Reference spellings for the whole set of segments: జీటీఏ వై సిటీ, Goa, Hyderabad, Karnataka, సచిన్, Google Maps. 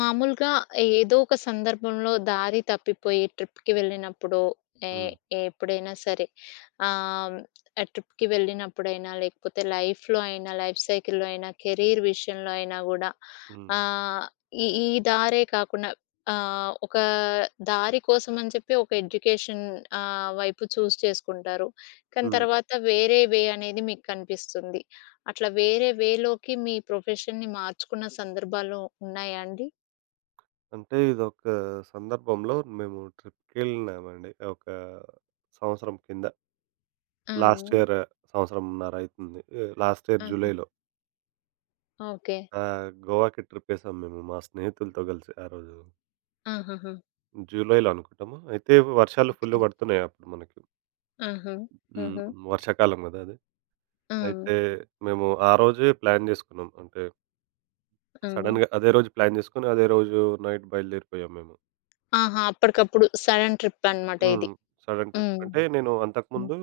మామూలుగా ఏదో ఒక సందర్భంలో దారి తప్పిపోయి ట్రిప్‌కి వెళ్ళినప్పుడో, ఏ హ్మ్. ఎప్పుడైనా సరే ఆహ్, ఆ ట్రిప్‌కి వెళ్ళినప్పుడైనా, లేకపోతే లైఫ్‌లో అయినా, లైఫ్ సైకిల్‌లో అయినా, కెరీర్ విషయంలో అయినా గూడా హ్మ్. ఆహ్, ఈ ఈ దారే కాకుండా ఒక దారి కోసం అని చెప్పి ఒక ఎడ్యుకేషన్ వైపు చూజ్ చేసుకుంటారు. కానీ హ్మ్. తర్వాత వేరే వే అనేది మీకు కనిపిస్తుంది. అట్లా వేరే వేలోకి మీ ప్రొఫెషన్‌ని మార్చుకున్న సందర్భాలు ఉన్నాయా అండి? అంటే ఇదొక సందర్భంలో మేము ట్రిప్‌కెళ్ళినామండి. ఒక సంవత్సరం కింద. ఆ! లాస్ట్ ఇయర్ సంవత్సరంన్నర అయితుంది. లాస్ట్ ఇయర్ ఆహా! జూలైలో. ఓకే. గోవాకి ట్రిప్పేసాం మేము మా స్నేహితులతో కలిసి ఆ రోజు. ఆహాహా! జూలైలో అనుకుంటాము. అయితే వర్షాలు ఫుల్ ఓకే. పడుతున్నాయి అప్పుడు మనకి. ఆహా! హ్మ్. హుహు. వర్షాకాలం గదా అది. ఆ! అయితే మేము ఆ రోజే ప్లాన్ జేసుకున్నాం. అంటే ఆ! సడెన్‌గా అదే రోజు ప్లాన్ జేసుకొని అదే రోజు నైట్ బయలుదేరిపోయాం మేము. ఆహా! అప్పటికప్పుడు సడన్ ట్రిప్ అనమాట ఇది. హ్మ్. Sudden trip. హ్మ్. అంటే నేను హ్మ్. అంతకుముందు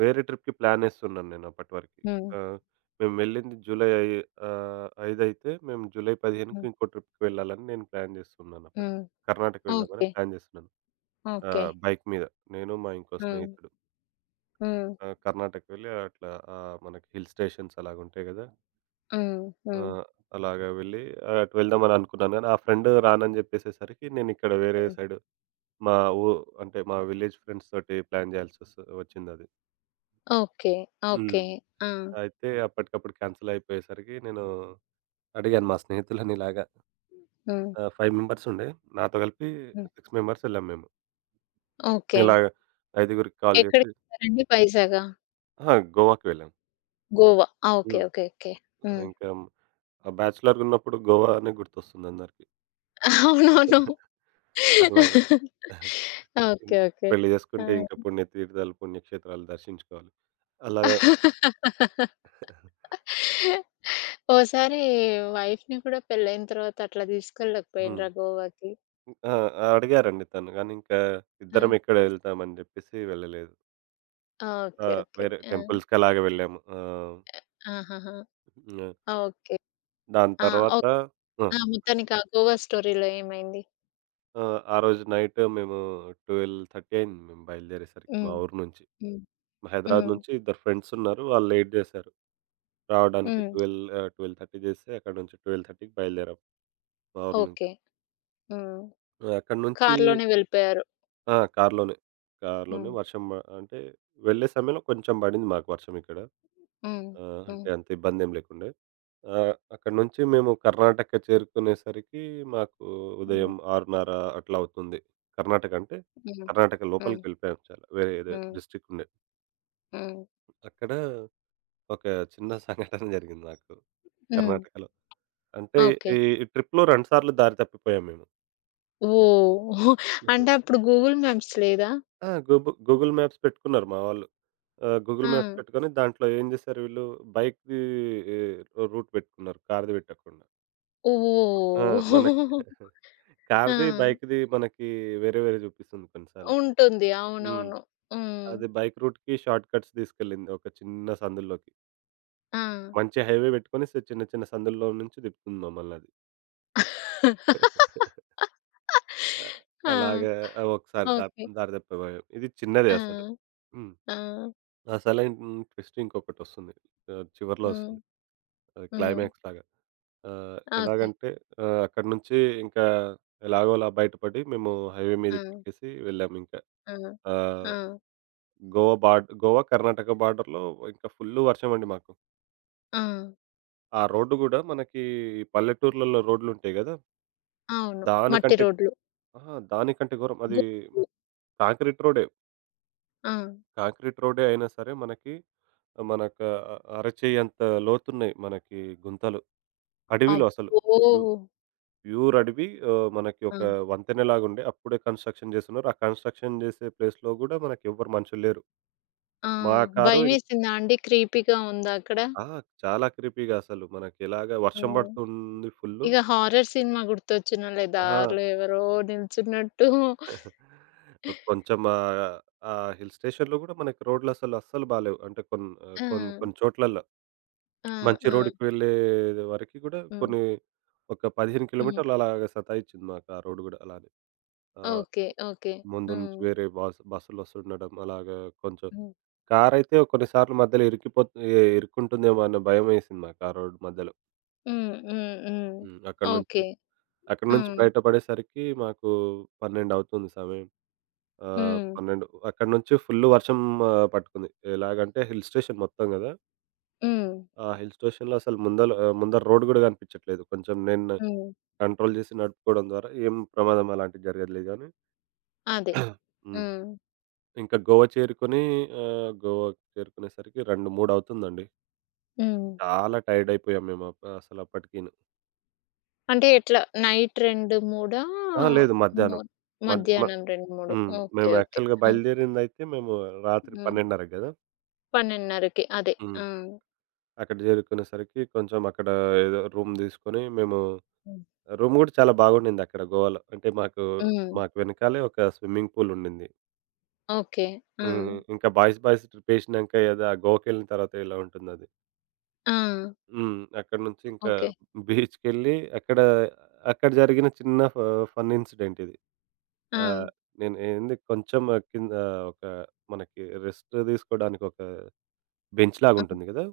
వేరే ట్రిప్‌కి ప్లానేస్తున్నాను నేను అప్పటి వరకి. హ్మ్. ఆహ్, మేము వెళ్ళింది 5 అయితే మేము జూలై 15కి హ్మ్. ఇంకో ట్రిప్‌కి వెళ్ళాలని నేను ప్లాన్ చేస్తున్నాను అప్పటికి. హ్మ్. కర్ణాటక వెళ్దామని ఓకే. ప్లాన్ చేస్తున్నాను. ఓకే. బైక్ మీద నేను, మా ఇంకో హ్మ్. స్నేహితుడు. హ్మ్. కర్ణాటక వెళ్ళి అట్లా మనకి హిల్ స్టేషన్స్ అలాగుంటాయి గదా! హ్మ్. హ్మ్. ఆహ్, అలాగా వెళ్ళి అటు వెళ్దామని అనుకున్నాను గానీ, ఆ ఫ్రెండ్ రానని చెప్పేసేసరికి నేను ఇక్కడ వేరే హ్మ్. సైడ్ మా ఊ అంటే మా విలేజ్ ఫ్రెండ్స్ తోటి ప్లాన్ వచ్చిందది. ఓకే. హ్మ్. ఓకే. ఆ! అయితే అప్పటికప్పుడు క్యాన్సెల్ అయిపోయేసరికి నేను అడిగాను మా స్నేహితులని ఇలాగా. హ్మ్. 5 మెంబర్స్ ఉండే. నాతో కలిపి హ్మ్. 6 మెంబర్స్ వెళ్ళాం మేము. ఓకే. ఇలాగ ఐదుగురికి కాల్ చేసి. ఎక్కడికెళ్లారండి వైజాగా? అహా! గోవాకి వెళ్ళాం. గోవా. ఆ! ఓకే. హ్మ్. ఓకే. ఓకే. హ్మ్. ఇంకా ఆ బ్యాచిలర్‌గా ఉన్నప్పుడు గోవా అనే గుర్తొస్తుంది అందరికి. అవునవును. అలాగే. ఓకే. హ్మ్. ఓకే. పెళ్లి ఆ! చేసుకుంటే ఇంకా పుణ్య తీర్థాలు, పుణ్యక్షేత్రాలు దర్శించుకోవాలి. అలాగా. ఓసారి వైఫ్‌ని కూడా పెళ్ళైన తర్వాత అట్లా హ్మ్. తీసుకెళ్ళకపోయిండ్రా గోవాకి? ఆ! అడిగారండి తను. కానీ ఇంకా ఆ! ఇద్దరం ఎక్కడ వెళ్తామని చెప్పేసి వెళ్ళలేదు. ఆ! ఆ! ఓకే. ఓకే. వేరే ఆ! టెంపుల్స్‌కి అలాగే వెళ్ళాము. ఆహాహా! ఆ! ఓకే. దాని ఆ! తర్వాత. ఓక్ ఆ! ఆ! మొత్తానికి ఆ గోవా స్టోరీలో ఏమైంది? ఆ రోజు నైట్ మేము 12:30 అయింది మేము బయలుదేరేసరికి మా హ్మ్. ఊరు నుంచి. హ్మ్. మా హైదరాబాద్ హ్మ్. నుంచి ఇద్దరు ఫ్రెండ్స్ ఉన్నారు. వాళ్ళు లేట్ చేశారు. రావడానికి హ్మ్. 12:30 చేస్తే అక్కడ నుంచి 12:30కి బయలుదేరాం మా ఊరు నుంచి. ఓకే. హ్మ్. అక్కడి నుంచి. కార్‌లోనే వెళ్ళిపోయారు. ఆ! కార్‌లోనే. హ్మ్. అంటే వెళ్ళే సమయంలో కొంచెం పడింది మాకు వర్షం ఇక్కడ. హ్మ్. ఆ! హ్మ్. అంటే అంత ఇబ్బందేం లేకుండే. అక్కడి నుంచి మేము కర్ణాటక చేరుకునేసరికి మాకు హ్మ్. ఉదయం 6:30 అట్లా అవుతుంది. కర్ణాటక అంటే హ్మ్. కర్ణాటక హ్మ్. లోపలికెళ్ళిపోయాం చాలా. వేరే ఏదో హ్మ్. డిస్ట్రిక్ట్ ఉండే. హ్మ్. అక్కడ ఒక చిన్న సంఘటన జరిగింది నాకు హ్మ్. కర్ణాటకలో. అంటే ఓకే. ఈ ఈ ట్రిప్‌లో 2 సార్లు దారి తప్పిపోయాం మేము. ఓహ్! అంటే అప్పుడు గూగుల్ మ్యాప్స్ లేదా? ఆ! గూగుల్ మ్యాప్స్ పెట్టుకున్నారు మా వాళ్ళు. గూగుల్ ఆ! మ్యాప్స్ పెట్టుకొని దాంట్లో ఏం చేశారు వీళ్ళు బైక్‌ది రూట్ పెట్టుకున్నారు కార్‌ది పెట్టకుండా. ఆ! ఓహ్! మనకి ఆ! కార్‌ది, బైక్‌ది మనకి వేరే వేరే చూపిస్తుంది కొన్నిసార్లు. ఉంటుంది. హ్మ్. అవునవును. హ్మ్. అది బైక్ రూట్‌కి షార్ట్ కట్స్ తీసుకెళ్ళింది ఒక చిన్న సందుల్లోకి. ఆ! మంచి హైవే పెట్టుకొని చిన్న చిన్న సందుల్లో నుంచి తిప్పుతుంది మమ్మల్నది. ఆ! ఆ! అలాగా ఒకసారి ఓకే. దారి తప్పిపోయాం. ఇది చిన్నదే ఆ! అసలు. హ్మ్. ఆ! ఆ! 'సైలెంట్ ట్విస్ట్' ఇంకొకటొస్తుంది. చివర్లో హ్మ్. వస్తుంది. అది హ్మ్. క్లైమాక్స్ లాగా. ఆహ్, ఓకే. ఎలాగంటే అక్కడి నుంచి ఇంకా ఎలాగోలా బయటపడి మేము హైవే ఆ! మీదకెక్కేసి వెళ్ళామింకా. ఆ! ఆ! ఆహ్, గోవా బార్డ్ గోవా, కర్ణాటక బార్డర్‌లో ఇంకా ఫుల్లు వర్షమండి మాకు. ఆ! ఆ రోడ్డు గూడా మనకి ఈ పల్లెటూర్లలో రోడ్లుంటాయి గదా! అవును. మట్టి దానికంటే. రోడ్లు. అహా! దానికంటే ఘోరం. అది గుట్లు. కాంక్రీట్ రోడే. ఆ! కాంక్రీట్ రోడ్డే అయినా సరే మనకు అరచేయి అంత లోతున్నాయి మనకి గుంతలు. అడవిలో అసలు అబ్బో! ప్యూ- ప్యూర్ అడవి. మనకి ఆ! ఒక వంతెనలాగుండే అప్పుడే కన్‌స్ట్రక్షన్ జేస్తున్నారు. ఆ కన్‌స్ట్రక్షన్ జేసే ప్లేస్‌లో గూడా మనకెవ్వరు మనుషులు లేరు. ఆ! మా కారు భయమేసిందా అండి? క్రీపీగా ఉందా అక్కడ? ఆ! చాలా క్రీపీగా అసలు మనకెలాగా ఆ! వర్షం బడుతుంది ఫుల్లు. ఇగ హారర్ సినిమా గుర్తొచ్చినోళ్ళే. ఆహా! దారిలో ఎవరో నిల్చున్నట్టు ఒక కొంచెం ఆహ్, ఆ హిల్ స్టేషన్‌లో గూడా మనకి రోడ్‌లసలు అస్సలు బాలేవు. అంటే కొన్ ఆహ్, ఆ! కొన్ కొన్ని చోట్లల్ల. ఆ! మంచి ఆ! రోడ్డుకి వెళ్ళే వరకి గూడా హ్మ్. కొన్ని ఒక 15 హ్మ్. కిలోమీటర్లు అలాగ సతాయిచ్చింది మాకు ఆ రోడ్డు గూడా అలానే. ఆహ్, ఓకే. ఓకే. ముందు నుంచి హ్మ్. వేరే బస్సులొస్తుండడం అలాగా కొంచెం హ్మ్. కారైతే కొన్నిసార్లు మధ్యలో ఇరికిపోత్ ఎ ఇరుక్కుంటుందేమో అన్న భయమేసింది మాకు ఆ రోడ్డు మధ్యలో. హ్మ్. హ్మ్. హ్మ్. హ్మ్. ఓకే. అక్కడి నుంచి హ్మ్. బయటపడేసరికి మాకు 12 అవుతుంది సమయం. ఆహ్, హ్మ్. 12 అక్కడి నుంచి ఫుల్లు వర్షం పట్టుకుంది. ఎలాగంటే హిల్ స్టేషన్ మొత్తం గదా! హ్మ్. ఆ హిల్ స్టేషన్‌లో అసలు ముందర రోడ్డు గూడా కనిపించట్లేదు. కొంచెం నేను హ్మ్. కంట్రోల్ జేసి నడుపుకోవడం ద్వారా ఏం ప్రమాదం అలాంటిది జరగదులే గానీ. అదే. హ్మ్. హ్మ్. ఇంకా గోవా చేరుకొని. గోవా చేరుకునేసరికి 2, 3 అవుతుందండి. హ్మ్. చాలా టైర్డ్ అయిపోయాం మేము అసలప్పటికిను. అంటే ఎట్లా నైట్ 2, 3 అహా! లేదు మో మధ్యాహ్నం. మద్ మ మధ్యాహ్నం 2, 3 హ్మ్. ఓకే. మేము ఓకే. యాక్చువల్‌గా ఆ! బయలుదేరిందయితే మేము రాత్రి హ్మ్. 12:30కి గదా! 12:30కి అదే. హ్మ్. ఆ! అక్కడ చేరుకునేసరికి కొంచెం అక్కడ ఏదో రూమ్ తీసుకొని మేము. హ్మ్. రూమ్ గూడా చాలా బాగుండిందక్కడ గోవాలో. అంటే హ్మ్. మాకు వెనకాలే ఒక స్విమ్మింగ్ పూల్ ఉండింది. ఓకే. ఆ! హ్మ్. ఇంకా బాయ్స్ ట్రిప్పేసినంక ఏదో ఆ గోవాకెళ్ళిన తర్వాత ఎలా ఉంటుందది. ఆ! హ్మ్. అక్కడి నుంచి ఇంకా ఓకే. బీచ్‌కెళ్ళి అక్కడ జరిగిన చిన్న ఫన్ ఇన్సిడెంట్ ఇది. ఆ! ఆహ్, నేను ఏంది కొంచెం కింద ఒక మనకి రెస్ట్ తీసుకోవడానికి ఒక బెంచ్ ఆ! లాగుంటుంది గదా!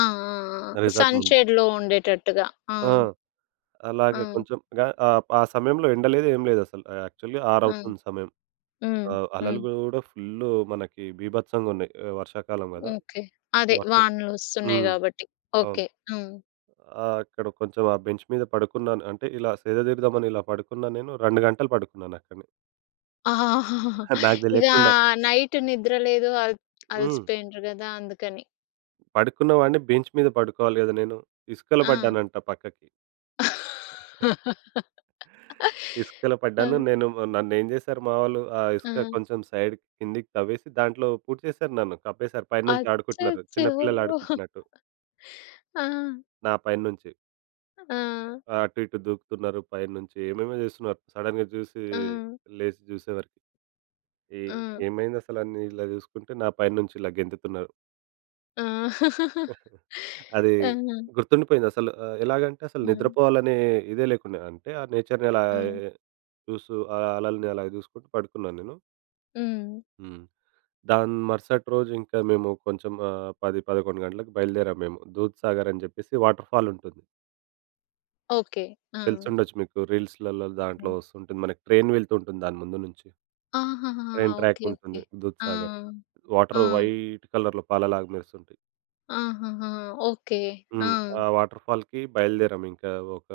ఆ! ఆ! ఆ! రిసార్ట్ సన్ ముందు. షేడ్‌లో ఉండేటట్టుగా. ఆ! ఆ! ఆ! అలాగే ఆ సమయంలో ఎండ లేదు ఏం లేదసలు. యాక్చువల్లీ 6 అవుతుంది ఆ! సమయం. హ్మ్. అలలు హ్మ్. గూడా ఫుల్లు మనకి బీభత్సంగున్నాయి. వర్షాకాలం గదా! ఓకే. అదే వర్షం వానలొస్తున్నాయి హ్మ్. గాబట్టి. అవును. ఓకే. హ్మ్. ఆ! అక్కడ కొంచెం ఆ బెంచ్ మీద పడుకున్నాను. అంటే ఇలా సేద దీరుదామని ఇలా పడుకున్నా నేను 2 గంటలు పడుకున్నానక్కడనే. నాకు ఇక దెలియకుండా. నైట్ నిద్ర లేదు. హ్మ్. అలసిపోయిండ్రు గదా! అందుకని. పడుకున్న వాడిని బెంచ్ మీద పడుకోవాలి గదా నేను. ఇసుకలో ఆ! పడ్డానంట పక్కకి. ఇసుకలో ఆ! పడ్డాను. నేను నన్నేం జేశారు మా వాళ్ళు ఆ ఆ! ఇసుక కొంచెం సైడ్‌కి కిందికి తవ్వేసి దాంట్లో పూడ్చేశారు నన్ను. కప్పేశారు. పైనుంచి ఆడుకుంటున్నారు. చిన్న అచ్చచ్చో! పిల్లలు ఆడుకుంటున్నట్టు ఆ! నా పైనుంచి. ఆ! అటు ఇటు దూకుతున్నారు పైనుంచి. ఏమేమో జేస్తున్నారు. సడెన్‌గా జూసి ఆ! ఆ! లేసి జూసేవరకి. ఏ ఆ! ఏమైందసలని ఇలా జూసుకుంటే నా పైనుంచి ఇలా గెంతుతున్నారు. ఆ! అది ఆ! గుర్తుండిపోయింది అసలు. ఎలాగంటే అసలు ఆ! నిద్రపోవాలనే ఇదే లేకుండా అంటే ఆ నేచర్‌ని అలా ఆ! చూస్తూ ఆ అలల్ని అలా జూసుకుంటూ పడుకున్నాను నేను. హ్మ్. హ్మ్. దాని మరుసటి రోజు ఇంకా మేము కొంచెం 10, 11 గంటలకు బయలుదేరాము మేము. దూద్‌సాగర్ అని జెప్పేసి వాటర్ ఫాల్ ఉంటుంది. ఓకే. ఆ! తెలిసుండొచ్చు మీకు రీల్స్‌లలో దాంట్లో హ్మ్. వస్తుంటుంది. మనకి ట్రైన్ వెళ్తూ ఉంటుంది దాని ముందు నుంచి. ఆహాహా! ట్రైన్ అవును. Track okay. ఓకే. ఉంటుంది ఆ! దూద్‌సాగర్. ఆ! వాటర్ వైట్ కలర్‌లో పాలలాగా మెరుస్తుంటాయి. ఆహాహా! ఓకే. హ్మ్. ఆ! ఆ వాటర్ ఫాల్‌కి బయలుదేరాం. ఇంకా ఒక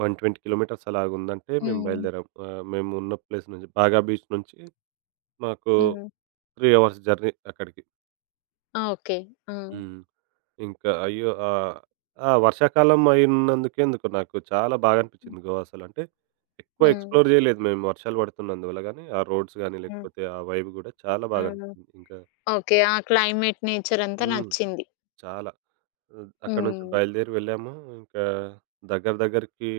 120 కిలోమీటర్స్ అలాగుందంటే మేము హ్మ్. బయలుదేరాం. మేమున్న ప్లేస్ నుంచి బాగా బీచ్ నుంచి మాకు హ్మ్. 3 అవర్స్ జర్నీ అక్కడికి. ఆ! ఓకే. ఆ! హ్మ్. ఇంకా అయ్యో! ఆహ్, ఆ! వర్షాకాలం అయినందుకే ఎందుకో నాకు చాలా బాగా హ్మ్. అనిపించింది గోవా అసలు. అంటే ఎక్కువ హ్మ్. ఎక్స్‌ప్లోర్ చేయలేదు మేము వర్షాలు పడుతున్నందువల్ల గానీ, ఆ రోడ్స్ గానీ, హ్మ్. లేకపోతే ఆ వైబ్ గూడా చాలా బాగా హ్మ్. అనిపించింది. ఇంకా. ఓకే. ఆ క్లైమేట్, నేచర్ అంతా హ్మ్. నచ్చింది. చాలా. అక్కడి నుంచి హ్మ్. బయలుదేరి వెళ్ళాము. ఇంకా దగ్గర దగ్గరికి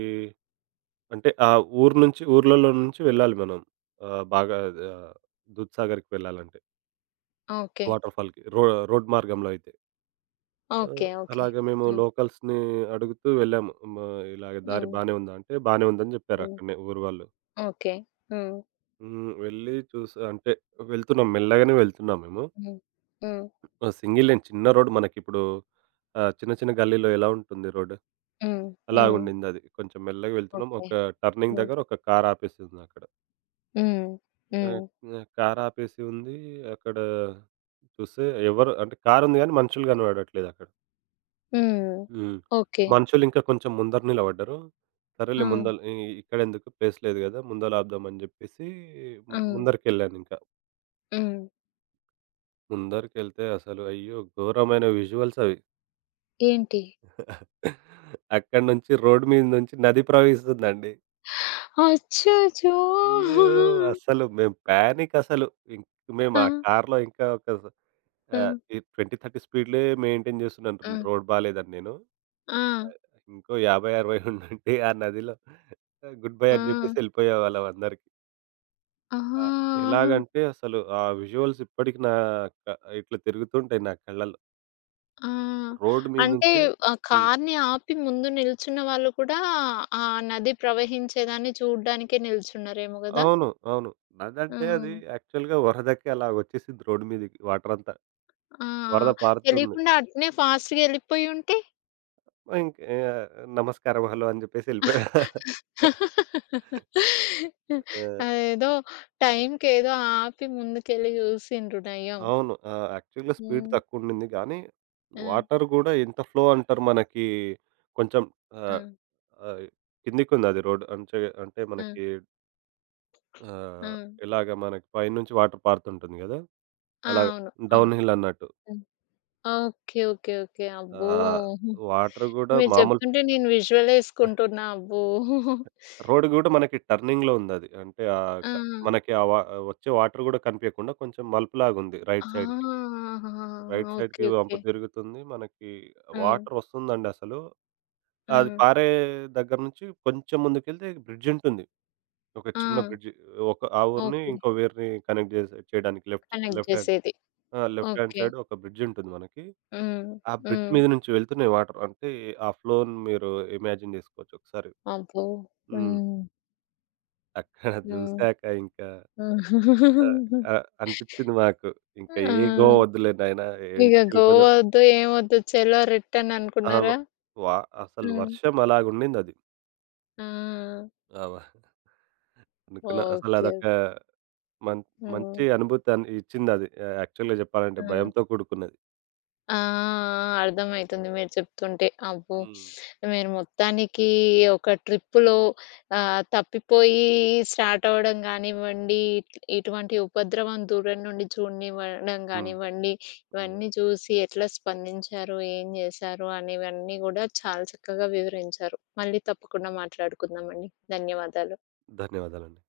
అంటే ఆ ఊరు నుంచి ఊర్లలో నుంచి వెళ్ళాలి మనం. ఆహ్, బాగా ఆహ్, దూద్‌సాగర్‌కి వెళ్ళాలంటే ఓకే. వాటర్‌ఫాల్‌కి రోడ్ మార్గంలో అయితే. ఓకే. ఆహ్, ఓకే. అలాగే మేము హ్మ్. లోకల్స్‌ని అడుగుతూ వెళ్ళాము. ఇలాగ దారి హ్మ్. బానే ఉందా అంటే, బానే ఉందని జెప్పారు హ్మ్. అక్కడనే ఊరు వాళ్ళు. ఓకే. హ్మ్. హ్మ్. వెళ్ళి చూసి అంటే మెల్లగానే వెళ్తున్నాం మేము. హ్మ్. హ్మ్. ఆ! సింగిల్ లేన్ చిన్న రోడ్ మనకిప్పుడు. చిన్న చిన్న గల్లీలో ఎలా ఉంటుంది రోడ్ హ్మ్. హ్మ్. అలాగుండిందది. కొంచెం మెల్లగా వెళ్తున్నాం. ఓకే. ఒక టర్నింగ్ హ్మ్. దగ్గర ఒక కార్ ఆపేసిందక్కడ. హ్మ్. ఆ! హ్మ్. హ్మ్. కారాపేసి ఉంది. అక్కడ చూస్తే ఎవరు అంటే కారుంది గానీ మనుషులు కనపడట్లేదక్కడ. హ్మ్. హ్మ్. ఓకే. మనుషులింకా కొంచెం ముందర నిలబడ్డారు. సరేలే ఆ! ముందల ఇక్కడెందుకు ప్లేస్ లేదు గదా! ముందల ఆపుదామని జెప్పేసి ఆ! ముందరికెళ్ళానింకా. హ్మ్. ముందరికెళ్తే అసలు అయ్యో! ఘోరమైన విజువల్స్ అవి. ఏంటి? అక్కడి నుంచి రోడ్ మీద నుంచి నది ప్రవహిస్తుందండి. అచ్చచ్చో! అయ్యో! అస్సలు మేము పానిక్ అసలు. ఇంక మేము ఆ! ఆ కార్‌లో ఇంకా ఒక. ఆ! ఈ 20, 30 స్పీడ్‌లే మెయింటైన్ ఆ! చేస్తున్నాను. రోడ్ బాలేదని నేను. ఆ! ఇంకో 50, 60 ఉండుంటే ఆ నదిలో గుడ్ బై ఆ! అని చెప్పేసి వెళ్ళిపోయేవాళ్ళం అందరికి. ఆహా! ఆ! ఎలాగంటే అసలు ఆ విజువల్స్ ఇప్పటికి నా ఇట్లా తిరుగుతుంటాయి నా కళ్ళలో. ఆ! రోడ్ మీద అంటే నుంచి. హ్మ్. కార్‌ని ఆపి ముందు నిల్చున్న వాళ్ళు కూడా ఆ నది ప్రవహించేదాన్ని చూడ్డానికే నిల్చున్నారేమో గదా! అవును. నదంటే అది హ్మ్. యాక్చువల్‌గా వరదకి అలాగొచ్చేసింది రోడ్ మీదకి వాటర్ అంతా. ఆ! ఆ! వరద పారుతుంది. తెలియకుండా అట్నే ఫాస్ట్‌గా ఎళ్ళిపోయుంటే ఇంక. ఆహ్, నమస్కారం, హలో అని జెప్పేసి ఎళ్ళిపోయాడు. ఆ! అదేదో టైంకేదో ఆపి ముందుకెళ్ళి చూసిండ్రు నయం. అవును. ఆ! యాక్చువల్‌గా స్పీడ్ హ్మ్. తక్కువుండింది గానీ, ఆ! వాటర్ గూడా ఎంత ఫ్లో అంటారు మనకి కొంచెం. ఆ! ఆహ్, ఆహ్, కిందికుందది రోడ్. అంటే ఆ! మనకి. ఆ! ఆహ్, ఎలాగ మనకి పైనుంచి వాటర్ పారుతుంటుంది గదా! ఆ! అలా అవును. అవును. డౌన్ హిల్ అన్నట్టు. హ్మ్. ఓకే. ఓకే. ఓకే. అబ్బో! ఆహ్, వాటర్ గూడా మీరు మామూలు. చెప్తుంటే నేను విజువలేసుకుంటున్నా. అబ్బో! రోడ్ గూడా మనకి టర్నింగ్‌లో ఉందది. అంటే ఆహ్, ఆ! క మనకి ఆ వ వచ్చే వాటర్ గూడా కనిపియకుండా కొంచెం మలుపులాగుంది ఆ! రైట్ సైడ్‌కి. ఆహాహా! Right okay. సైడ్‌కి వంపు ఓకే. తిరుగుతుంది. మనకి హ్మ్. వాటర్ వస్తుందండి అసలు. అది హ్మ్. పారే దగ్గర నుంచి కొంచెం ముందుకెళ్తే బ్రిడ్జ్ ఉంటుంది. ఒక ఆ! చిన్న బ్రిడ్జ్. ఒక ఆ ఊరిని ఓకే. ఇంకో ఊరిని కనెక్ట్ చేసే చేయడానికి లెఫ్ట్ కనెక్ట్ లెఫ్ట్ హ్యాండ్. జేసేది. ఆ! Left hand okay. సైడ్ ఒక బ్రిడ్జ్ ఉంటుంది మనకి. హ్మ్. ఆ బ్రిడ్జ్ హ్మ్. మీద నుంచి వెళ్తున్నాయి వాటర్. అంటే ఆ ఫ్లోని మీరు ఇమాజిన్ చేసుకోవచ్చు ఒకసారి. అబ్బో! హ్మ్. హ్మ్. అక్కడ హ్మ్. చూసాక ఇంకా హ్మ్. ఆహ్, ఆహ్, అనిపించింది మాకు. ఇంకా ఆ! ఏ గోవా వద్దులే నాయనా ఇగ ఇంటికెళ్ళిపోదాం. గోవా ఒద్దు, ఏమొద్దు, చలో రిటర్న్ అవును. అనుకున్నారా? వా అసలు హ్మ్. వర్షం అలాగుండిందది. ఆ! అబ్బా! అనుకున్నా. ఓకే. అసలదొక మన్ హ్మ్. మంచి అనుభూతాన్ని ఇచ్చిందది. యాక్చువల్‌గా చెప్పాలంటే ఆ! భయంతో కూడుకున్నది. ఆ! అర్థమైతుంది మీరు చెప్తుంటే. అబ్బో! హ్మ్. మీరు మొత్తానికి ఒక ట్రిప్పులో తప్పిపోయి స్టార్ట్ అవ్వడం గానివ్వండి, ఇటువంటి ఉపద్రవం దూరం నుండి చూడనివ్వడం హ్మ్. గానివ్వండి, హ్మ్. ఇవన్నీ చూసి ఎట్లా స్పందించారు, ఏం చేశారు అనేవన్నీ గూడా చాలా చక్కగా వివరించారు. మళ్ళీ తప్పకుండా మాట్లాడుకుందామండి. ధన్యవాదాలు. ధన్యవాదాలండి.